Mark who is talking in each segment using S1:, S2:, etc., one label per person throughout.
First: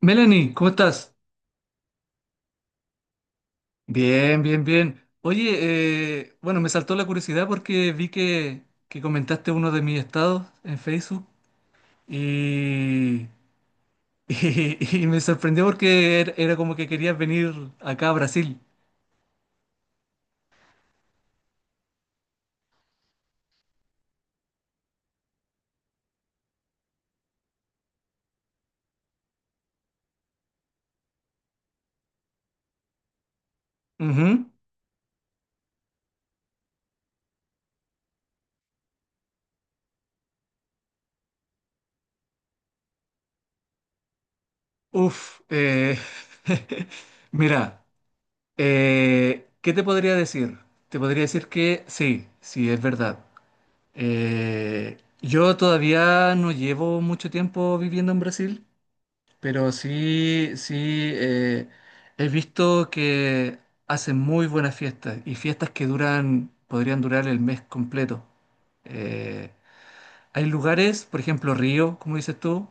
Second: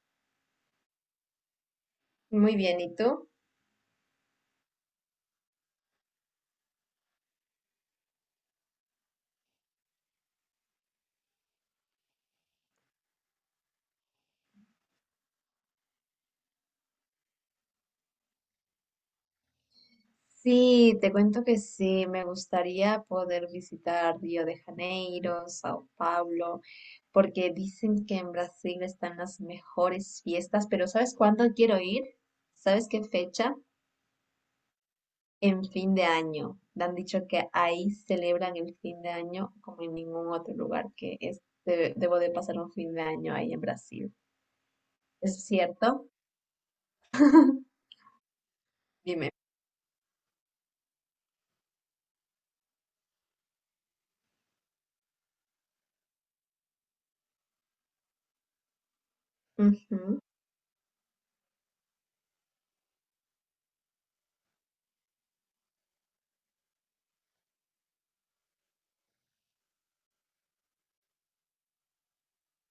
S1: Melanie, ¿cómo estás?
S2: Muy bien, ¿y tú?
S1: Bien, bien, bien. Oye, bueno, me saltó la curiosidad porque que comentaste uno de mis estados en Facebook y, y, me sorprendió porque era como que querías venir acá a Brasil.
S2: Sí, te cuento que sí, me gustaría poder visitar Río de Janeiro, Sao Paulo, porque dicen que en Brasil están las mejores fiestas, pero ¿sabes cuándo quiero ir? ¿Sabes qué fecha?
S1: Ujú.
S2: En fin de año. Me han dicho que ahí celebran el fin de año como en ningún otro lugar que es, debo de pasar un fin de año ahí en Brasil.
S1: Uf,
S2: ¿Es cierto?
S1: mira,
S2: Dime.
S1: ¿qué te podría decir? Te podría decir que sí, sí, es verdad. Yo todavía no llevo mucho tiempo viviendo en Brasil. Pero
S2: Ujú,
S1: sí, sí, eh, he visto que hacen muy buenas fiestas y fiestas que podrían durar el mes completo. Eh, Hay lugares, por ejemplo, Río, como dices tú,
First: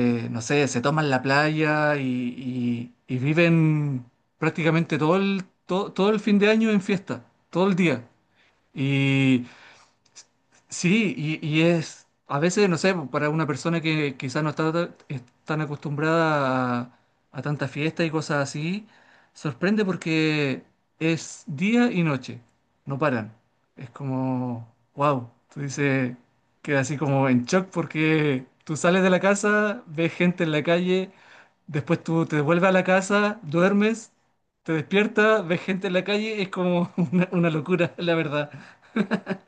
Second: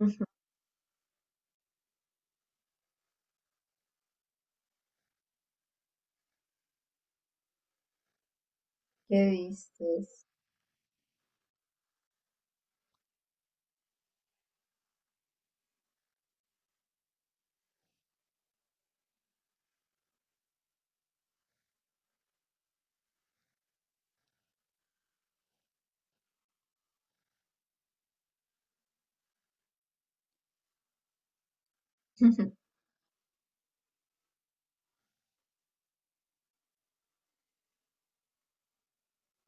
S2: ujú.
S1: no sé, se toman la playa y viven prácticamente todo el fin de año en fiesta, todo el día.
S2: ¿Qué dices?
S1: Sí, y, a veces, no sé, para una persona que quizás no está ta- es tan acostumbrada a tanta fiesta y cosas así, sorprende porque es día y noche, no paran. Es como, wow, tú dices, queda así como en shock porque tú sales de la casa, ves gente en la calle, después tú te devuelves a la casa, duermes, te despiertas, ves gente en la calle, es como una locura, la verdad.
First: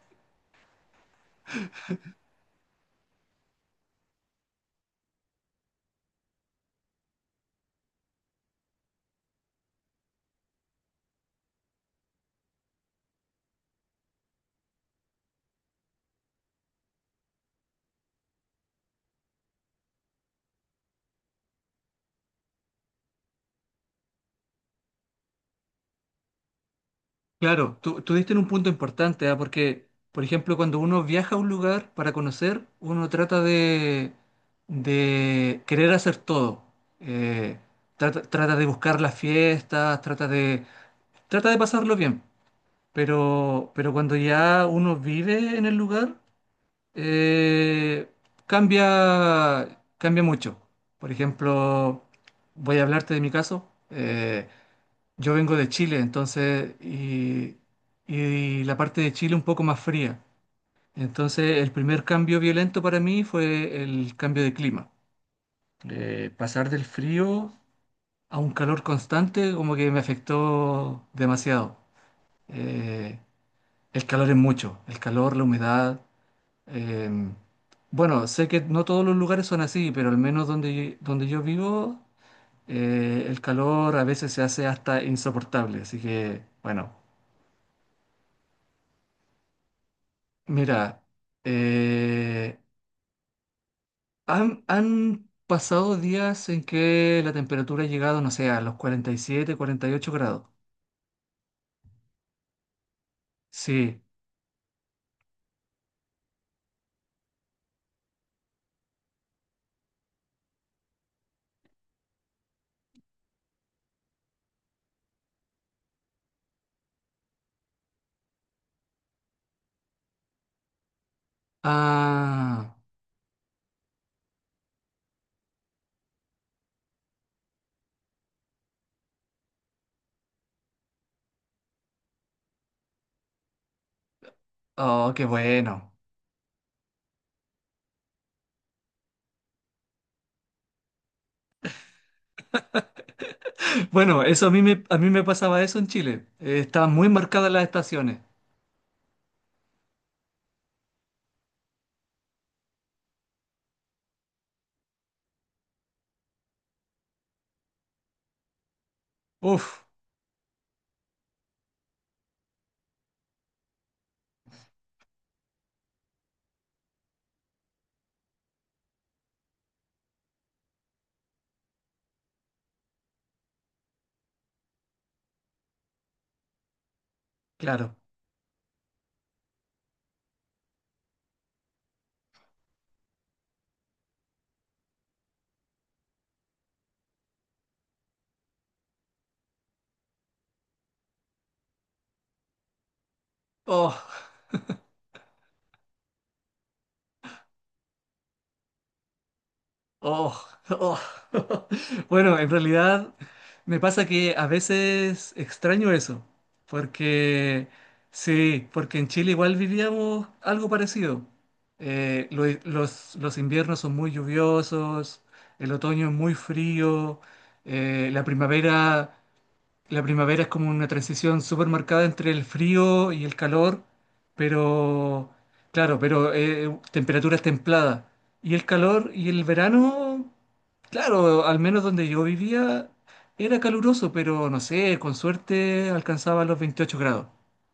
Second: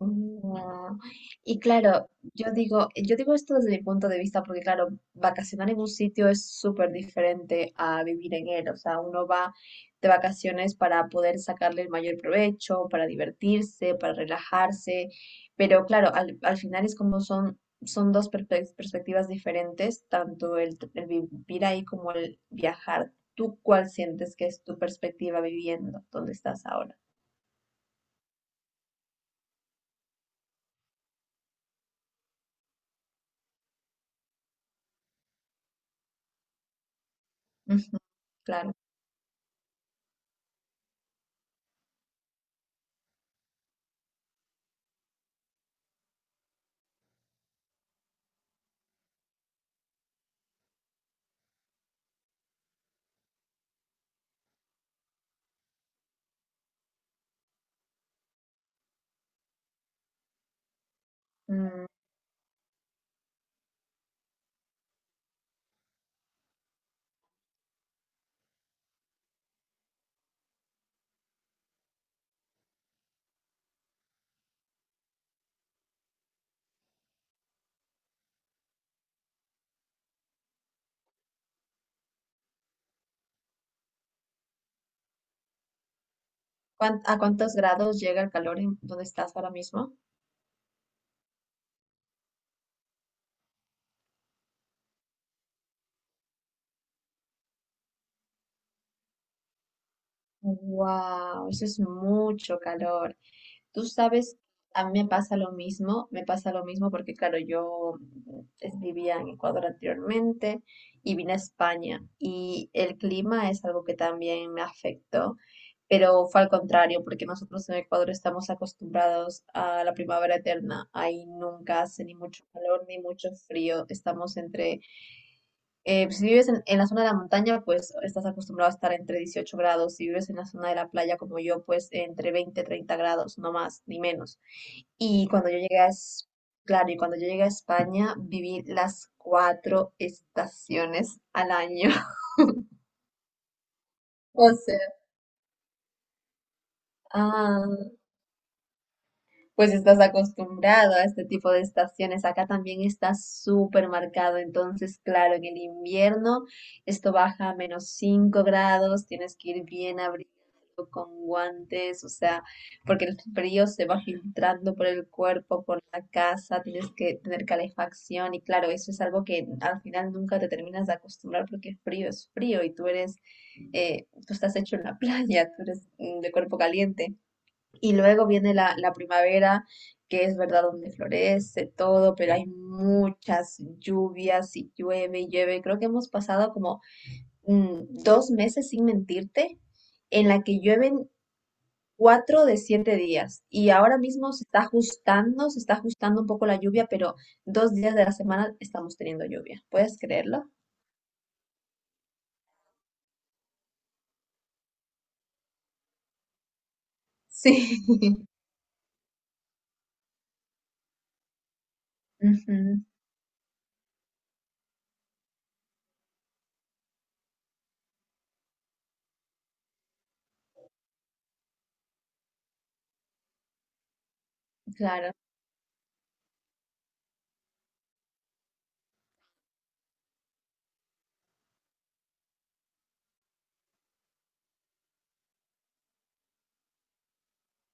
S2: No. Y claro, yo digo esto desde mi punto de vista porque claro, vacacionar en un sitio es súper diferente a vivir en él. O sea, uno va de vacaciones para poder sacarle el mayor provecho, para divertirse, para relajarse. Pero claro, al final es como son dos perspectivas diferentes, tanto el vivir ahí como el viajar. ¿Tú cuál sientes que es tu perspectiva viviendo? ¿Dónde estás ahora?
S1: Claro, tú diste en un punto importante, ¿ah? Porque, por ejemplo, cuando uno viaja a un lugar para conocer, uno de querer hacer todo. Eh,
S2: Ujú,
S1: trata de
S2: claro.
S1: buscar las fiestas, trata de pasarlo bien. Pero cuando ya uno vive en el lugar, eh, cambia mucho. Por ejemplo, voy a hablarte de mi caso. Yo vengo de Chile, entonces, y la parte de Chile un poco más fría. Entonces, el
S2: Mm.
S1: primer cambio violento para mí fue el cambio de clima. Pasar del frío a un calor constante como que me afectó demasiado. Eh, el calor es mucho, el calor, la humedad. em, bueno, sé que no todos los lugares son así, pero al menos donde yo vivo, el calor a veces se hace hasta insoportable. Así que, bueno.
S2: ¿A cuántos grados llega el calor en donde estás ahora mismo?
S1: Mira, eh, han pasado días en que la temperatura ha llegado, no sé, a los 40 47, 48 grados.
S2: Wow, eso es mucho calor. Tú
S1: Sí.
S2: sabes, a mí me pasa lo mismo, me pasa lo mismo porque, claro, yo vivía en Ecuador anteriormente y vine a España y el clima es algo que también me afectó, pero fue al contrario porque nosotros en Ecuador estamos acostumbrados a la primavera eterna. Ahí nunca hace ni mucho
S1: Ah,
S2: calor ni mucho frío, estamos entre. Pues, si vives en la zona de la montaña, pues estás acostumbrado a estar entre 18 grados. Si vives en la zona de la playa como yo, pues entre 20, 30 grados, no más ni menos.
S1: oh, qué
S2: Y cuando yo llegué a,
S1: bueno.
S2: Es- Claro, y cuando yo llegué a España, viví las cuatro estaciones al año.
S1: Bueno, eso
S2: O sea,
S1: a mí me pasaba eso en Chile. Estaban muy marcadas las
S2: ah,
S1: estaciones.
S2: pues estás acostumbrado a este tipo de estaciones. Acá también está súper marcado. Entonces, claro, en el invierno esto baja a -5 grados, tienes que ir
S1: Uf,
S2: bien abrigado con guantes, o sea, porque el frío se va filtrando por el cuerpo, por la casa, tienes que tener calefacción y claro, eso es algo que al final nunca te terminas de acostumbrar porque frío es frío y tú estás hecho en la playa, tú eres de cuerpo caliente. Y
S1: claro.
S2: luego viene la primavera, que es verdad donde florece todo, pero hay muchas lluvias y llueve y llueve. Creo que hemos pasado como 2 meses, sin mentirte, en la que llueven 4 de 7 días. Y ahora
S1: Oh.
S2: mismo se está ajustando un poco la lluvia, pero 2 días de la semana estamos teniendo lluvia. ¿Puedes
S1: Oh,
S2: creerlo?
S1: oh. Bueno, en realidad me pasa que a veces extraño eso, porque
S2: Sí.
S1: sí, porque en Chile igual vivíamos algo parecido. Eh, lo-
S2: Ujú,
S1: los inviernos son muy lluviosos, el otoño es muy frío, eh, la primavera es como una transición súper marcada entre el frío y el calor,
S2: claro.
S1: pero claro, pero temperaturas templadas. Y el calor y el verano, claro, al menos donde yo vivía era caluroso, pero no sé, con suerte alcanzaba los 28 grados.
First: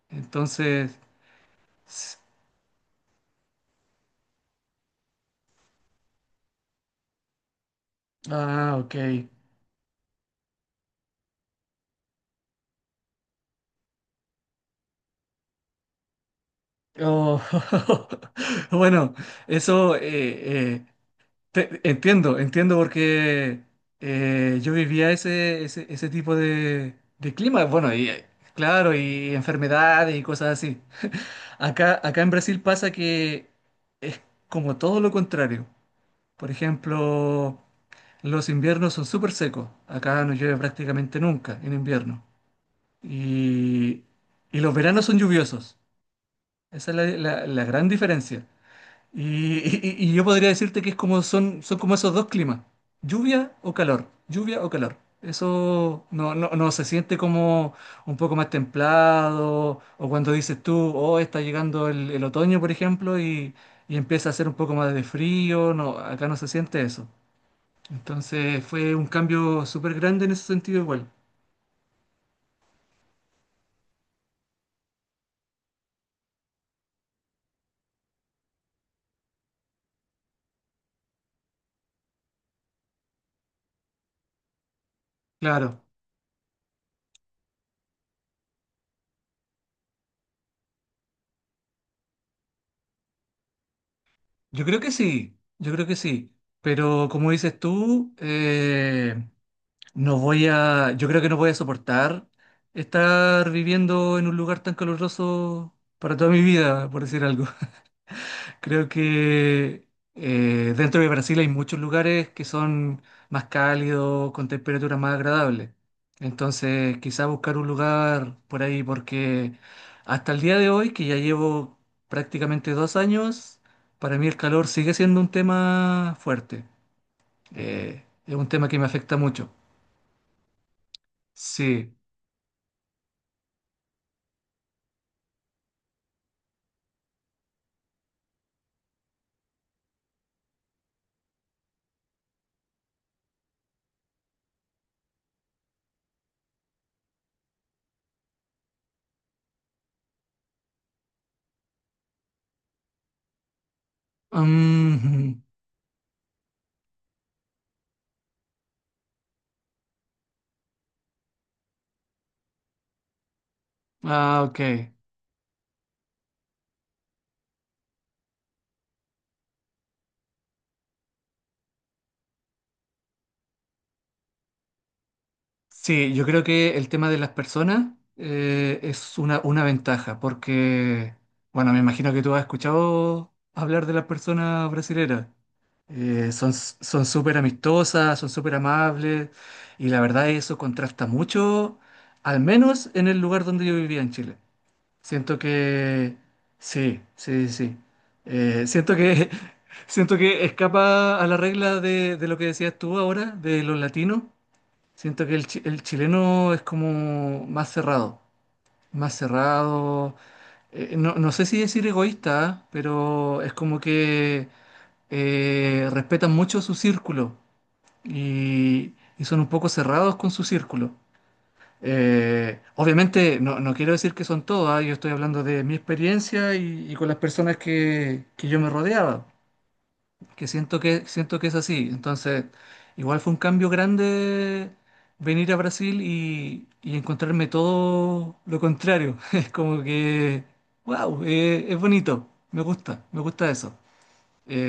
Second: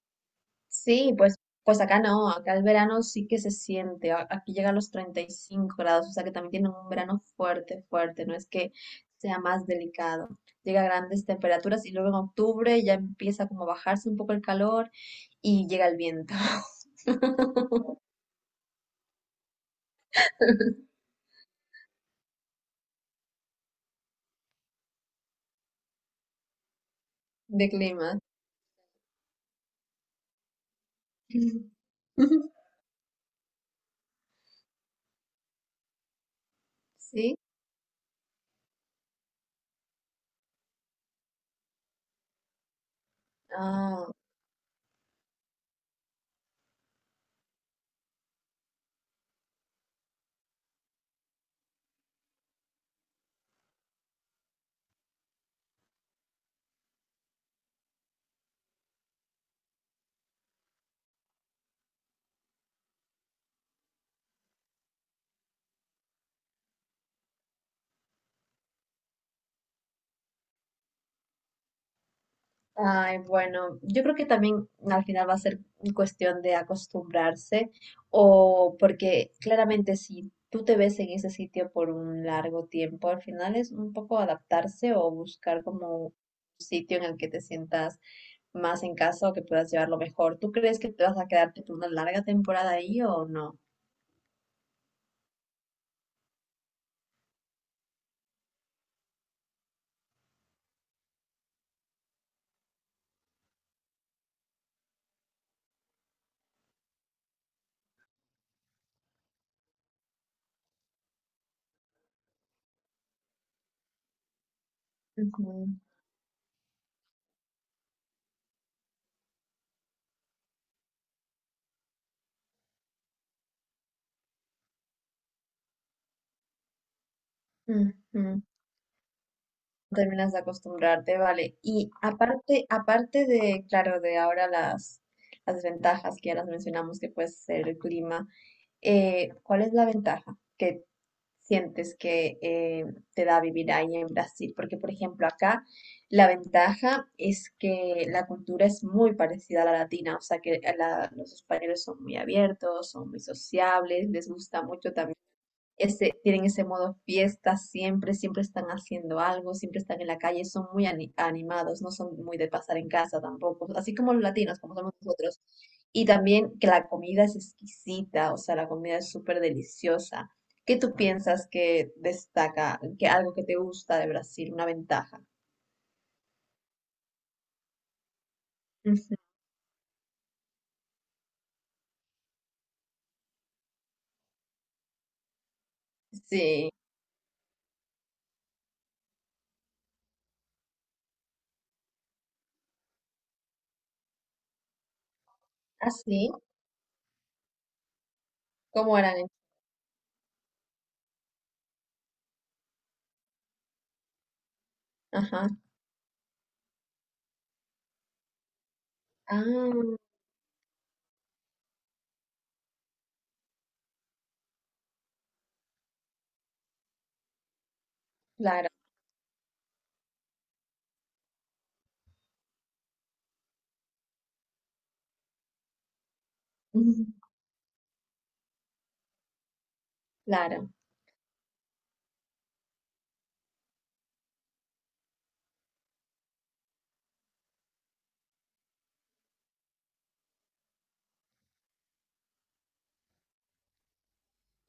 S1: Entonces,
S2: Sí, pues, pues acá
S1: s-
S2: no, acá el verano sí que se siente, aquí llega a los 35 grados, o sea que también tiene un verano fuerte, fuerte, no es que
S1: ah, ok.
S2: sea más delicado, llega a grandes temperaturas y luego en octubre ya empieza como a bajarse un poco el calor y llega el viento
S1: Oh, bueno, eso eh, eh, entiendo, entiendo porque yo vivía ese tipo de clima,
S2: de
S1: bueno, y
S2: clima.
S1: claro, y enfermedades y cosas así. Acá en Brasil pasa que es como todo lo contrario. Por
S2: Sí,
S1: ejemplo, los inviernos son súper secos. Acá no llueve prácticamente nunca en invierno. Y,
S2: ah.
S1: y los veranos son lluviosos. Esa es la gran diferencia. Y yo podría decirte que es como son, son como esos dos climas, lluvia o calor, lluvia o calor. Eso no, no, no se siente como un poco más templado, o cuando dices tú, oh, está llegando el otoño, por ejemplo, y empieza a hacer un poco más de frío, no, acá no se siente eso. Entonces fue un cambio súper grande en ese sentido igual.
S2: Ay, bueno, yo creo que también al final va a ser cuestión de acostumbrarse o porque claramente si tú te ves en ese sitio por un largo tiempo, al final es un poco adaptarse o buscar
S1: Claro,
S2: como un sitio en el que te sientas más en casa o que puedas llevarlo mejor. ¿Tú crees que te vas a quedarte por una larga temporada ahí o no?
S1: yo creo que sí, yo creo que sí, pero como dices tú, no voy a, yo creo que no voy a soportar estar viviendo en un lugar tan caluroso para toda mi vida, por decir algo. Creo que dentro de Brasil hay muchos lugares que son más cálidos, con temperaturas más
S2: Ujú,
S1: agradables. Entonces, quizá buscar un lugar por ahí, porque hasta el día de hoy, que ya llevo prácticamente 2 años, para mí el calor sigue siendo un tema fuerte. Es
S2: ujú.
S1: un tema que me afecta mucho.
S2: Terminas de acostumbrarte, vale. Y
S1: Sí.
S2: aparte, aparte de, claro, de ahora las ventajas que ya las mencionamos, que puede ser el clima, ¿cuál es la ventaja que sientes que te da vivir ahí en Brasil? Porque, por ejemplo, acá la ventaja es que la cultura es muy parecida a la latina, o sea que los españoles son muy abiertos, son muy sociables, les gusta mucho también
S1: Mm,
S2: ese, tienen ese modo fiesta siempre, siempre están haciendo algo, siempre están en la calle, son muy animados, no son muy de pasar en casa tampoco, así como los
S1: ah,
S2: latinos,
S1: ok.
S2: como somos nosotros. Y también que la comida es exquisita, o sea, la comida es súper deliciosa. ¿Qué tú piensas que destaca, que algo que te gusta de Brasil, una ventaja?
S1: Sí, yo creo que el tema de las personas
S2: Ujú.
S1: es una ventaja, porque, bueno, me imagino que tú has escuchado hablar de las personas brasileras. Son,
S2: Sí,
S1: son súper amistosas, son súper amables, y la verdad eso contrasta mucho, al menos en el lugar donde yo vivía en Chile. Siento que
S2: así,
S1: sí, sí, sí. Sí. Siento
S2: ¿cómo eran?
S1: que siento que escapa a la regla de lo que decías tú ahora, de los latinos. Siento que
S2: Ajá,
S1: el chileno es como más cerrado, más
S2: ah,
S1: cerrado. No, no sé si decir egoísta, ¿ah? Pero es como que respetan mucho su círculo
S2: claro,
S1: y son un poco cerrados con su círculo. Obviamente no, no quiero decir que son todas, yo estoy hablando de mi experiencia y con las personas que yo me rodeaba, que
S2: claro.
S1: siento que, siento que es así. Entonces, igual fue un cambio grande venir a Brasil y encontrarme todo lo contrario. Es como que, wow, es bonito, me gusta eso.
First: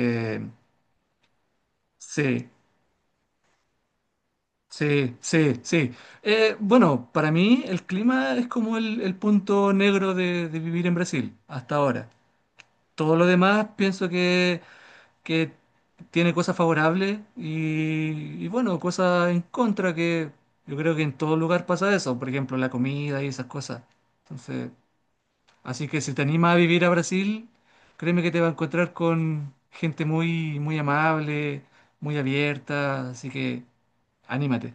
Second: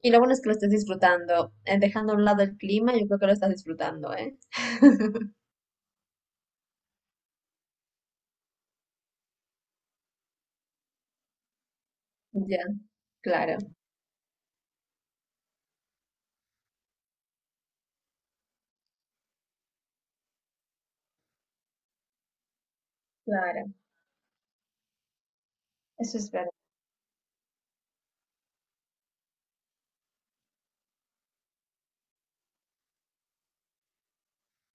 S2: Y lo bueno es que lo estés disfrutando. Dejando a un lado
S1: sí.
S2: el clima, yo creo que lo estás disfrutando, ¿eh?
S1: Sí, sí, sí. Bueno, para mí el clima es como el punto negro de vivir en Brasil hasta ahora.
S2: Ya,
S1: Todo lo
S2: claro,
S1: demás pienso que tiene cosas favorables y, bueno, cosas en contra que yo creo que en todo lugar pasa eso. Por ejemplo, la comida y esas
S2: claro.
S1: cosas. Entonces, así que si
S2: Eso
S1: te
S2: es verdad.
S1: animas a vivir a Brasil, créeme que te vas a encontrar con gente muy, muy amable, muy abierta. Así que anímate.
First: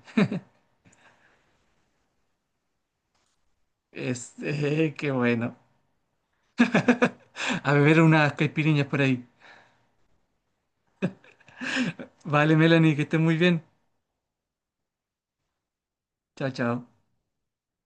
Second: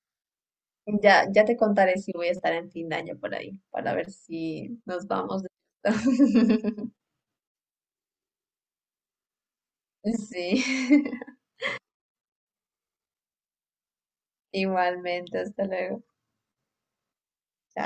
S2: Ya, ya te contaré si voy a estar en fin de año por ahí, para ver si
S1: Este,
S2: nos
S1: qué
S2: vamos de
S1: bueno.
S2: fiesta.
S1: A beber unas caipiriñas por ahí.
S2: Sí,
S1: Vale, Melanie, que estés muy bien.
S2: igualmente, hasta luego.
S1: Chao, chao.
S2: Chao.